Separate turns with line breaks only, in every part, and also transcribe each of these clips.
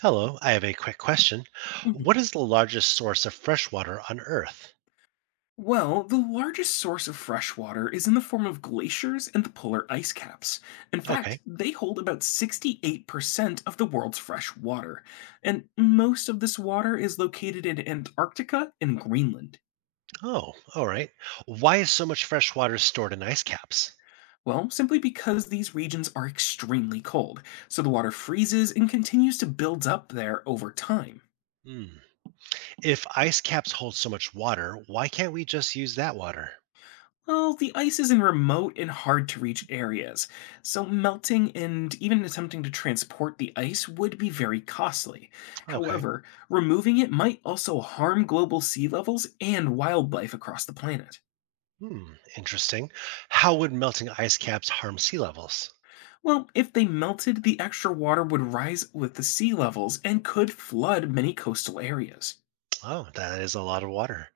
Hello, I have a quick question.
Mhm.
What is the largest source of fresh water on Earth?
Well, the largest source of fresh water is in the form of glaciers and the polar ice caps. In
Okay.
fact, they hold about 68% of the world's fresh water, and most of this water is located in Antarctica and Greenland.
Oh, all right. Why is so much fresh water stored in ice caps?
Well, simply because these regions are extremely cold, so the water freezes and continues to build up there over time.
Hmm. If ice caps hold so much water, why can't we just use that water?
Well, the ice is in remote and hard to reach areas, so melting and even attempting to transport the ice would be very costly.
Okay.
However, removing it might also harm global sea levels and wildlife across the planet.
Hmm. Interesting. How would melting ice caps harm sea levels?
Well, if they melted, the extra water would rise with the sea levels and could flood many coastal areas.
Oh, that is a lot of water.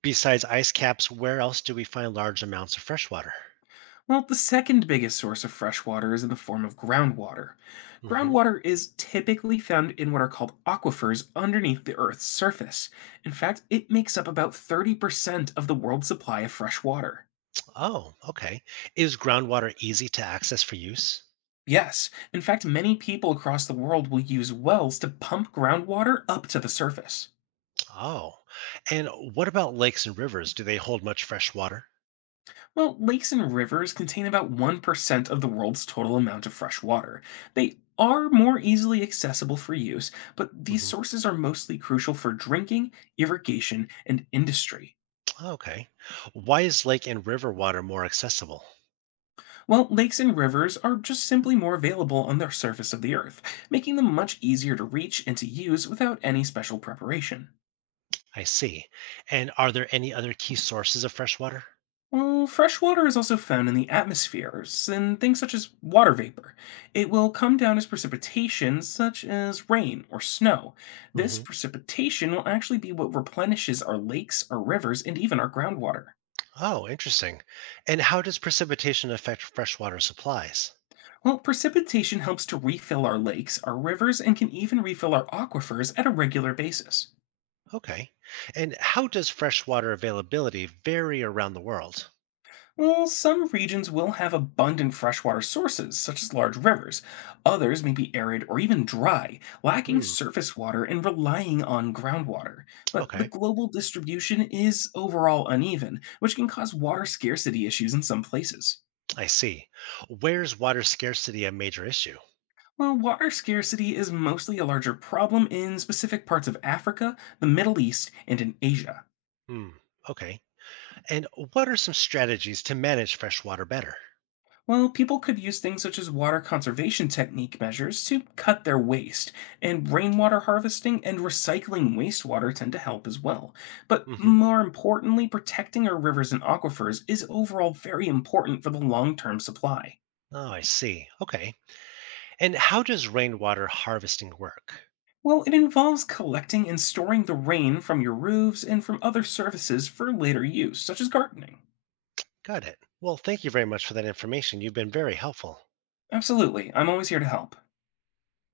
Besides ice caps, where else do we find large amounts of fresh water?
Well, the second biggest source of fresh water is in the form of groundwater.
Hmm.
Groundwater is typically found in what are called aquifers underneath the Earth's surface. In fact, it makes up about 30% of the world's supply of fresh water.
Oh, okay. Is groundwater easy to access for use?
Yes, in fact, many people across the world will use wells to pump groundwater up to the surface.
Oh, and what about lakes and rivers? Do they hold much fresh water?
Well, lakes and rivers contain about 1% of the world's total amount of fresh water. They are more easily accessible for use, but these
Hmm.
sources are mostly crucial for drinking, irrigation, and industry.
Okay. Why is lake and river water more accessible?
While lakes and rivers are just simply more available on the surface of the earth, making them much easier to reach and to use without any special preparation.
I see. And are there any other key sources of fresh water?
Well, fresh water is also found in the atmospheres in things such as water vapor. It will come down as precipitation, such as rain or snow. This
Hmm.
precipitation will actually be what replenishes our lakes, our rivers, and even our groundwater.
Oh, interesting. And how does precipitation affect freshwater supplies?
Well, precipitation helps to refill our lakes, our rivers, and can even refill our aquifers at a regular basis.
Okay. And how does freshwater availability vary around the world?
Well, some regions will have abundant freshwater sources, such as large rivers. Others may be arid or even dry, lacking
Hmm.
surface water and relying on groundwater. But the
Okay.
global distribution is overall uneven, which can cause water scarcity issues in some places.
I see. Where's water scarcity a major issue?
While water scarcity is mostly a larger problem in specific parts of Africa, the Middle East, and in Asia.
Hmm. Okay. And what are some strategies to manage fresh water better?
Well, people could use things such as water conservation technique measures to cut their waste, and rainwater harvesting and recycling wastewater tend to help as well. But
Hmm.
more importantly, protecting our rivers and aquifers is overall very important for the long term supply.
Oh, I see. Okay. And how does rainwater harvesting work?
Well, it involves collecting and storing the rain from your roofs and from other surfaces for later use, such as gardening.
Got it. Well, thank you very much for that information. You've been very helpful.
Absolutely, I'm always here to help.